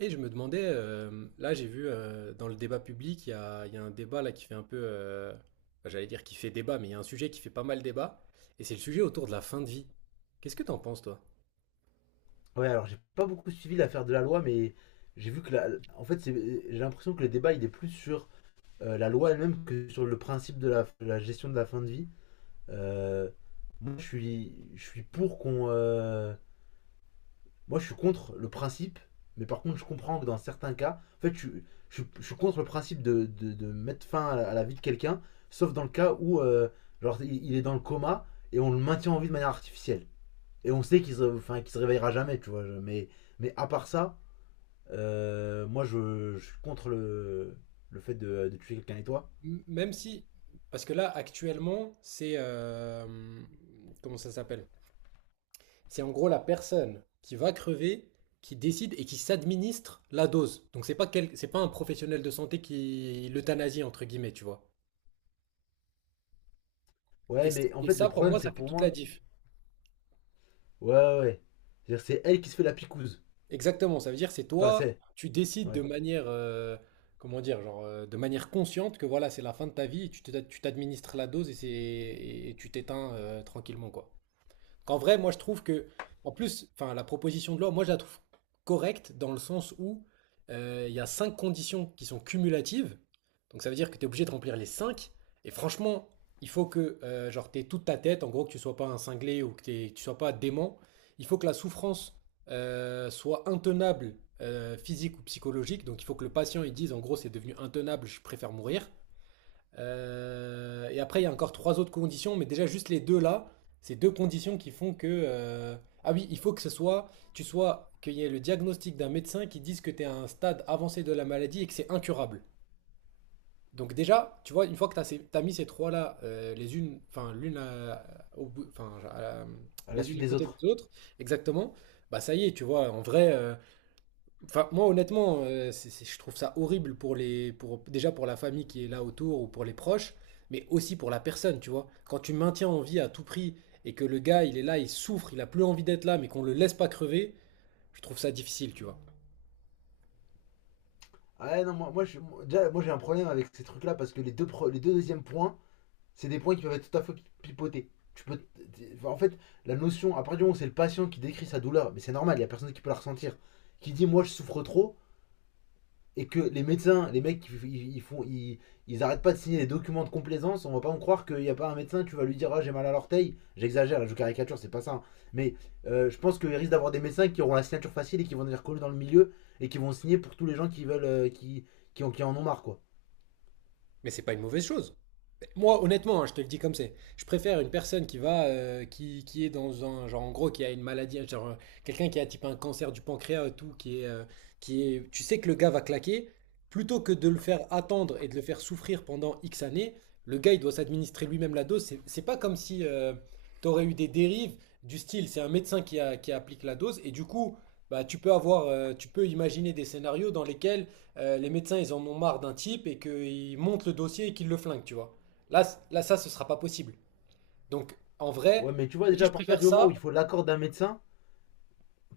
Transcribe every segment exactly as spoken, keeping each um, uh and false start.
Et je me demandais, euh, là j'ai vu euh, dans le débat public, il y a, il y a un débat là qui fait un peu, euh, bah, j'allais dire qui fait débat, mais il y a un sujet qui fait pas mal débat, et c'est le sujet autour de la fin de vie. Qu'est-ce que t'en penses, toi? Ouais, alors j'ai pas beaucoup suivi l'affaire de la loi, mais j'ai vu que la... en fait, c'est- j'ai l'impression que le débat il est plus sur euh, la loi elle-même que sur le principe de la, la gestion de la fin de vie. Euh, Moi, je suis, je suis pour qu'on, euh, moi, je suis contre le principe, mais par contre, je comprends que dans certains cas, en fait, je, suis- je, suis- je suis contre le principe de, de, de mettre fin à la, à la vie de quelqu'un, sauf dans le cas où, euh, genre, il il est dans le coma et on le maintient en vie de manière artificielle. Et on sait qu'il se, enfin, qu'il se réveillera jamais, tu vois. je- Mais, mais à part ça, euh, moi, je, je suis contre le, le fait de, de tuer quelqu'un et toi. M- Même si, parce que là actuellement, c'est, euh, comment ça s'appelle? C'est en gros la personne qui va crever, qui décide et qui s'administre la dose. Donc c'est pas quel- c'est pas un professionnel de santé qui l'euthanasie entre guillemets, tu vois. Et, Ouais, mais en et fait, le ça pour problème, moi, c'est ça que fait pour toute la moi, diff. ouais, ouais, ouais. C'est-à-dire, c'est elle qui se fait la picouse. Exactement, ça veut dire c'est Enfin, toi, c'est, tu décides de ouais, manière, euh, comment dire, genre, euh, de manière consciente que voilà, c'est la fin de ta vie et tu te- tu t'administres la dose et, c'est, et tu t'éteins euh, tranquillement, quoi. Qu'en vrai, moi, je trouve que, en plus, enfin, la proposition de loi, moi, je la trouve correcte dans le sens où euh, il y a cinq conditions qui sont cumulatives. Donc, ça veut dire que tu es obligé de remplir les cinq. Et franchement, il faut que, euh, genre, t'aies toute ta tête, en gros, que tu sois pas un cinglé ou que, t'aies- tu sois pas dément. Il faut que la souffrance euh, soit intenable, euh, physique ou psychologique. Donc, il faut que le patient, il dise, en gros, c'est devenu intenable, je préfère mourir. Euh, et après, il y a encore trois autres conditions, mais déjà juste les deux là, ces deux conditions qui font que... euh, Ah oui, il faut que ce soit, tu sois, qu'il y ait le diagnostic d'un médecin qui dise que tu es à un stade avancé de la maladie et que c'est incurable. Donc déjà, tu vois, une fois que tu as mis ces trois-là, euh, les unes, enfin l'une à- au bout- enfin à la- à la les unes suite à des côté autres. des autres, exactement, bah ça y est, tu vois, en vrai, euh, enfin, moi, honnêtement, euh, c'est- c'est- je trouve ça horrible pour les, pour, déjà pour la famille qui est là autour ou pour les proches, mais aussi pour la personne, tu vois. Quand tu maintiens en vie à tout prix et que le gars, il est là, il souffre, il a plus envie d'être là, mais qu'on le laisse pas crever, je trouve ça difficile, tu vois. Ah ouais, non, moi, moi, je- moi- déjà, moi, j'ai un problème avec ces trucs-là parce que les deux, pro- les deux deuxièmes points, c'est des points qui peuvent être tout à fait pipotés. Tu peux, t- t- enfin, en fait, la notion, à partir du moment où c'est le patient qui décrit sa douleur, mais c'est normal, il n'y a personne qui peut la ressentir, qui dit, moi, je souffre trop, et que les médecins, les mecs, ils, ils font, ils, ils arrêtent pas de signer des documents de complaisance, on va pas en croire qu'il n'y a pas un médecin, tu vas lui dire ah, j'ai mal à l'orteil. J'exagère, je caricature, c'est pas ça, hein. Mais euh, je pense qu'il risque d'avoir des médecins qui auront la signature facile et qui vont venir coller dans le milieu et qui vont signer pour tous les gens qui veulent, euh, qui, qui, ont qui en ont marre, quoi. Mais c'est pas une mauvaise chose. Moi, honnêtement, hein, je te le dis comme c'est. Je préfère une personne qui va, euh, qui, qui est dans un genre, en gros, qui a une maladie, genre euh, quelqu'un qui a type un cancer du pancréas et tout, qui est, euh, qui est, tu sais que le gars va claquer, plutôt que de le faire attendre et de le faire souffrir pendant X années. Le gars, il doit s'administrer lui-même la dose. C'est c'est pas comme si tu aurais eu des dérives du style, c'est un médecin qui, a- qui applique la dose et du coup. Bah, tu peux avoir, euh, tu peux imaginer des scénarios dans lesquels euh, les médecins ils en ont marre d'un type et qu'ils montent le dossier et qu'ils le flinguent, tu vois. Là, c- là, ça, ce sera pas possible. Donc, en Ouais, vrai, mais tu vois, je me dis, déjà, à je partir préfère du moment où ça. il faut l'accord d'un médecin,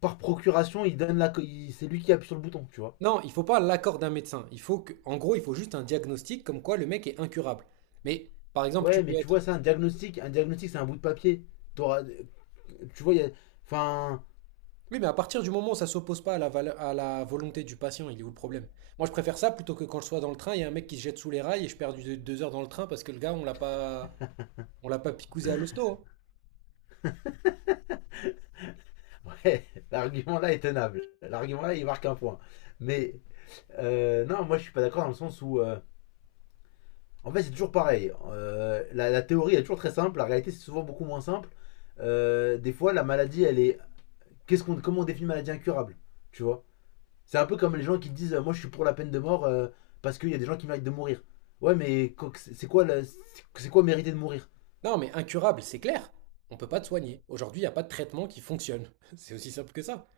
par procuration, il donne la, il- c'est lui qui appuie sur le bouton, tu vois. Non, il faut pas l'accord d'un médecin. Il faut que, en gros, il faut juste un diagnostic comme quoi le mec est incurable. Mais, par exemple, tu Ouais, peux mais tu être. vois, c'est un diagnostic. Un diagnostic, c'est un bout de papier. T'auras- tu vois, il y a, enfin. Oui, mais à partir du moment où ça s'oppose pas à la, vale- à la volonté du patient, il est où le problème? Moi, je préfère ça plutôt que quand je sois dans le train, il y a un mec qui se jette sous les rails et je perds du- deux heures dans le train parce que le gars, on l'a pas, on l'a pas picousé à l'hosto, hein. Ouais, l'argument-là est tenable. L'argument-là, il marque un point. Mais euh, non, moi, je suis pas d'accord dans le sens où. euh, En fait, c'est toujours pareil. Euh, la, la théorie elle est toujours très simple. La réalité, c'est souvent beaucoup moins simple. Euh, des fois, la maladie, elle est. Qu'est-ce qu'on, comment on définit maladie incurable? Tu vois. C'est un peu comme les gens qui disent euh, moi, je suis pour la peine de mort, euh, parce qu'il y a des gens qui méritent de mourir. Ouais, mais co- c'est quoi, la- c'est- c'est quoi mériter de mourir? Non, mais incurable, c'est clair. On peut pas te soigner. Aujourd'hui, il n'y a pas de traitement qui fonctionne. C'est aussi simple que ça.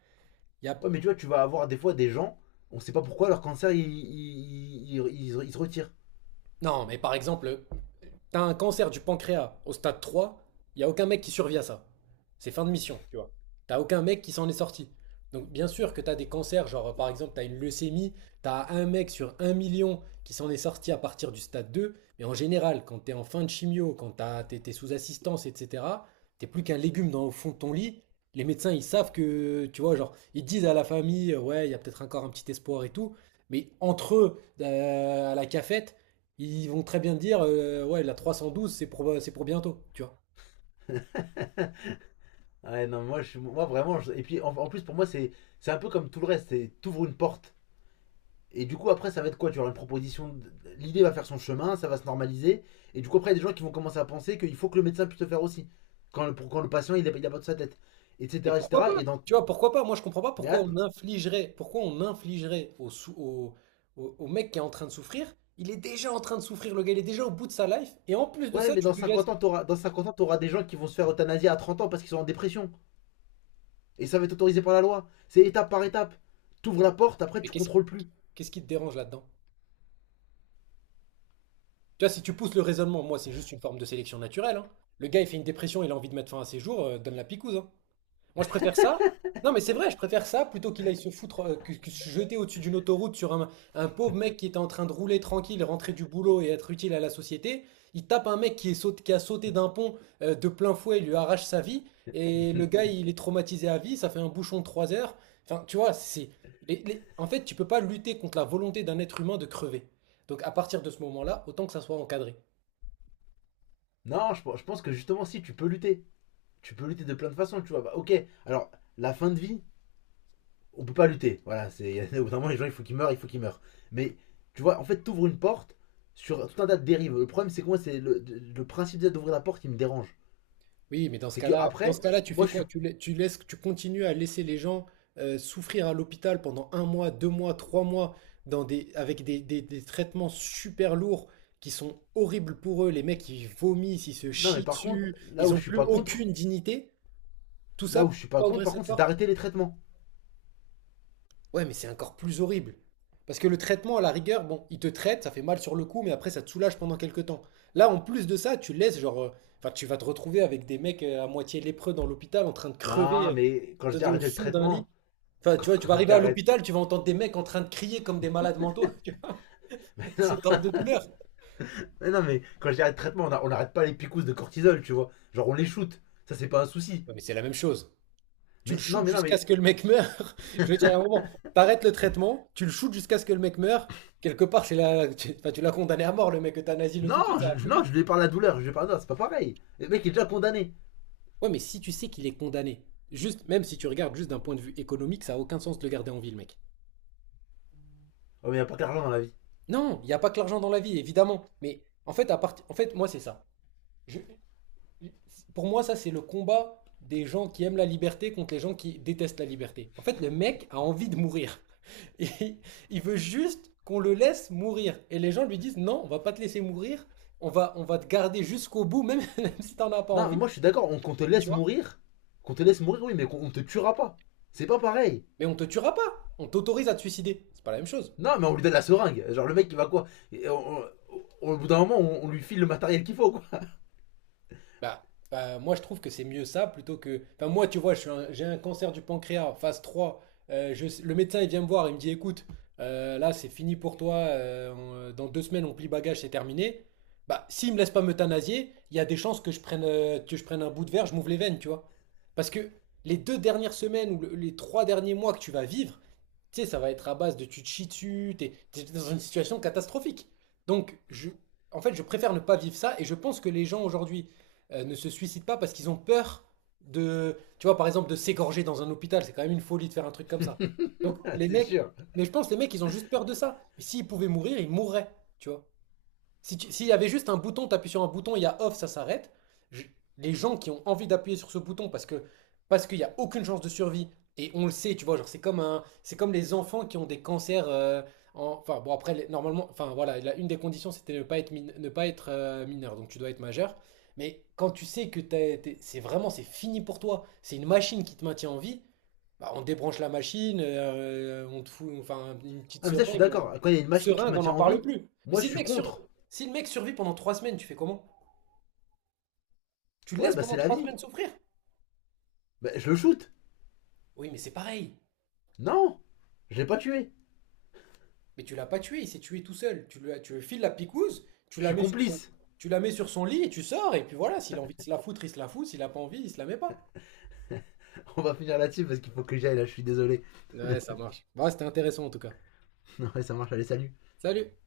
Il y a... Ouais, mais tu vois, tu vas avoir des fois des gens, on sait pas pourquoi leur cancer, il, il- il- il- il se retire. Non, mais par exemple, t'as un cancer du pancréas au stade trois, il y a aucun mec qui survit à ça. C'est fin de mission, tu vois. T'as aucun mec qui s'en est sorti. Donc bien sûr que t'as des cancers, genre par exemple t'as une leucémie, t'as un mec sur un million qui s'en est sorti à partir du stade deux, mais en général, quand t'es en fin de chimio, quand t'as- t'es t'es sous assistance, et cetera, t'es plus qu'un légume dans, au fond de ton lit, les médecins ils savent que, tu vois, genre, ils disent à la famille, euh, ouais, il y a peut-être encore un petit espoir et tout, mais entre eux, euh, à la cafette, ils vont très bien te dire, euh, ouais, la trois cent douze, c'est pour, euh, c'est pour bientôt, tu vois. Ouais, non, moi, je, suis- moi vraiment. je- Et puis en, en plus, pour moi, c'est c'est un peu comme tout le reste. C'est t'ouvres une porte. Et du coup, après, ça va être quoi? Tu auras une proposition. De- L'idée va faire son chemin, ça va se normaliser. Et du coup, après, il y a des gens qui vont commencer à penser qu'il faut que le médecin puisse le faire aussi. Quand le, pour, quand le patient, il n'a pas de sa tête. Etc. Et et cetera. Et pourquoi pas? cetera. Et dans, Tu vois, pourquoi pas? Moi, je comprends pas mais pourquoi on attends, infligerait, pourquoi on infligerait au, sou- au, au- au mec qui est en train de souffrir. Il est déjà en train de souffrir, le gars, il est déjà au bout de sa life. Et en plus de ouais, ça, mais tu dans lui laisses. cinquante ans, t'auras, dans cinquante ans, t'auras des gens qui vont se faire euthanasier à trente ans parce qu'ils sont en dépression. Et ça va être autorisé par la loi. C'est étape par étape. T'ouvres la porte, après, Mais tu qu'est-ce contrôles plus. qu'est-ce qui te dérange là-dedans? Tu vois, si tu pousses le raisonnement, moi, c'est juste une forme de sélection naturelle, hein. Le gars, il fait une dépression, il a envie de mettre fin à ses jours, euh, donne la picouse, hein. Moi, je préfère ça. Non, mais c'est vrai, je préfère ça plutôt qu'il aille se foutre, euh, que, que se jeter au-dessus d'une autoroute sur un, un pauvre mec qui était en train de rouler tranquille, rentrer du boulot et être utile à la société. Il tape un mec qui, est saut- qui a sauté d'un pont euh, de plein fouet, il lui arrache sa vie. Et le gars, il est traumatisé à vie, ça fait un bouchon de 3 heures. Enfin, tu vois, c'est. les- les- En fait, tu peux pas lutter contre la volonté d'un être humain de crever. Donc, à partir de ce moment-là, autant que ça soit encadré. Non, je, pense- je pense que justement, si, tu peux lutter. Tu peux lutter de plein de façons, tu vois. Bah, ok, alors la fin de vie, on peut pas lutter. Voilà, c'est au bout d'un moment, les gens, il faut qu'ils meurent, il faut qu'ils meurent. Mais tu vois, en fait, t'ouvres une porte sur tout un tas de dérives. Le problème, c'est que moi, c'est le, le principe d'ouvrir la porte qui me dérange. Oui, mais dans ce C'est que cas-là, dans après, ce cas-là, tu moi, fais je suis. quoi? Tu, la- tu laisses, tu continues à laisser les gens euh, souffrir à l'hôpital pendant un mois, deux mois, trois mois, dans des, avec des, des- des traitements super lourds qui sont horribles pour eux. Les mecs, ils vomissent, ils se Non, mais chient par contre, dessus, là ils où n'ont je suis plus pas contre, aucune dignité. Tout là ça où je pour suis pas pas contre, ouvrir par cette contre, c'est porte? d'arrêter les traitements. Ouais, mais c'est encore plus horrible. Parce que le traitement, à la rigueur, bon, il te traite, ça fait mal sur le coup, mais après, ça te soulage pendant quelques temps. Là, en plus de ça, tu laisses, genre, euh, enfin, tu vas te retrouver avec des mecs euh, à moitié lépreux dans l'hôpital, en train de crever Non, mais quand je euh, dis dans- au arrêter le fond d'un lit. traitement, Enfin, quand tu vois, tu vas je arriver dis à arrête. l'hôpital, tu vas entendre des mecs en train de crier comme des malades mentaux, tu vois, Mais non, cet ordre de douleur. mais, non, mais quand je dis arrête le traitement, on a- on n'arrête pas les picousses de cortisol, tu vois. Genre, on les shoot. Ça, c'est pas un souci. Ouais, mais c'est la même chose. Tu le Mais non, shootes mais non, jusqu'à mais ce que le mec meure. Je veux dire, à un moment, t'arrêtes le traitement, tu le shootes jusqu'à ce que le mec meure. Quelque part, c'est la... tu enfin, tu l'as condamné à mort, le mec, euthanasie-le tout de suite, non, ça va je, plus non, vite. je lui ai parlé à douleur, je lui ai parlé, non, c'est pas pareil. Le mec est déjà condamné. Ouais, mais si tu sais qu'il est condamné, juste, même si tu regardes juste d'un point de vue économique, ça a aucun sens de le garder en ville, mec. Oh, mais y a pas que l'argent dans la vie. Non, il n'y a pas que l'argent dans la vie, évidemment. Mais en fait, à partir, en fait, moi, c'est ça. Je- Pour moi, ça, c'est le combat des gens qui aiment la liberté contre les gens qui détestent la liberté. En fait, le mec a envie de mourir. Et il veut juste qu'on le laisse mourir. Et les gens lui disent, non, on va pas te laisser mourir. On va, on va te garder jusqu'au bout, même, même si t'en as pas Non, mais envie, moi je suis d'accord, on- qu'on te tu laisse vois. mourir, qu'on te laisse mourir, oui, mais qu'on te tuera pas. C'est pas pareil. Mais on te tuera pas. On t'autorise à te suicider. C'est pas la même chose. Non, mais on lui donne la seringue. Genre, le mec, il va quoi? on- on- Au bout d'un moment, on, on lui file le matériel qu'il faut, quoi. Bah, bah, moi, je trouve que c'est mieux ça plutôt que. Enfin, moi, tu vois, je suis un- j'ai un cancer du pancréas, phase trois. Euh, je- Le médecin, il vient me voir, il me dit, écoute, euh, là, c'est fini pour toi. Euh, on- euh, dans deux semaines, on plie bagage, c'est terminé. Bah, s'il me laisse pas m'euthanasier, il y a des chances que je prenne, euh, que je prenne un bout de verre, je m'ouvre les veines, tu vois. Parce que les deux dernières semaines ou le- les trois derniers mois que tu vas vivre, tu sais, ça va être à base de tu te chies dessus, t'es, t'es dans une situation catastrophique. Donc, je, en fait, je préfère ne pas vivre ça et je pense que les gens aujourd'hui euh, ne se suicident pas parce qu'ils ont peur de, tu vois, par exemple, de s'égorger dans un hôpital. C'est quand même une folie de faire un truc comme ça. Donc les C'est mecs, sûr. mais je pense que les mecs, ils ont juste peur de ça. Mais s'ils pouvaient mourir, ils mourraient, tu vois. Si tu- S'il y avait juste un bouton, tu appuies sur un bouton, il y a off, ça s'arrête. Je- les gens qui ont envie d'appuyer sur ce bouton parce que parce qu'il n'y a aucune chance de survie, et on le sait, tu vois, genre c'est comme un, c'est comme les enfants qui ont des cancers. Euh, en- enfin bon après les- normalement, enfin voilà, la- une des conditions c'était ne pas être min- ne pas être euh, mineur, donc tu dois être majeur. Mais quand tu sais que t'es- t'es- c'est vraiment c'est fini pour toi, c'est une machine qui te maintient en vie, bah, on débranche la machine, euh, on te fout enfin une petite Ah, mais ça, je suis seringue, et on- d'accord. Quand il y a une machine qui te seringue, on n'en maintient en parle vie, plus. Mais moi, je si le suis mec sur- contre. si le mec survit pendant trois semaines, tu fais comment? Tu le Ouais, laisses bah, c'est pendant la trois vie. semaines souffrir? Bah, je le shoot. Oui, mais c'est pareil. Non, je l'ai pas tué. Mais tu l'as pas tué, il s'est tué tout seul. Tu lui, as- tu lui files la picouse, tu Je la suis mets sur son, complice. tu la mets sur son lit et tu sors. Et puis voilà, s'il a envie de se la foutre, il se la fout. S'il a pas envie, il se la met pas. On va finir là-dessus parce qu'il faut que j'aille, là, je suis désolé. Ouais, ça marche. Bah, c'était intéressant en tout cas. Non Ouais, ça marche, allez, salut. Salut!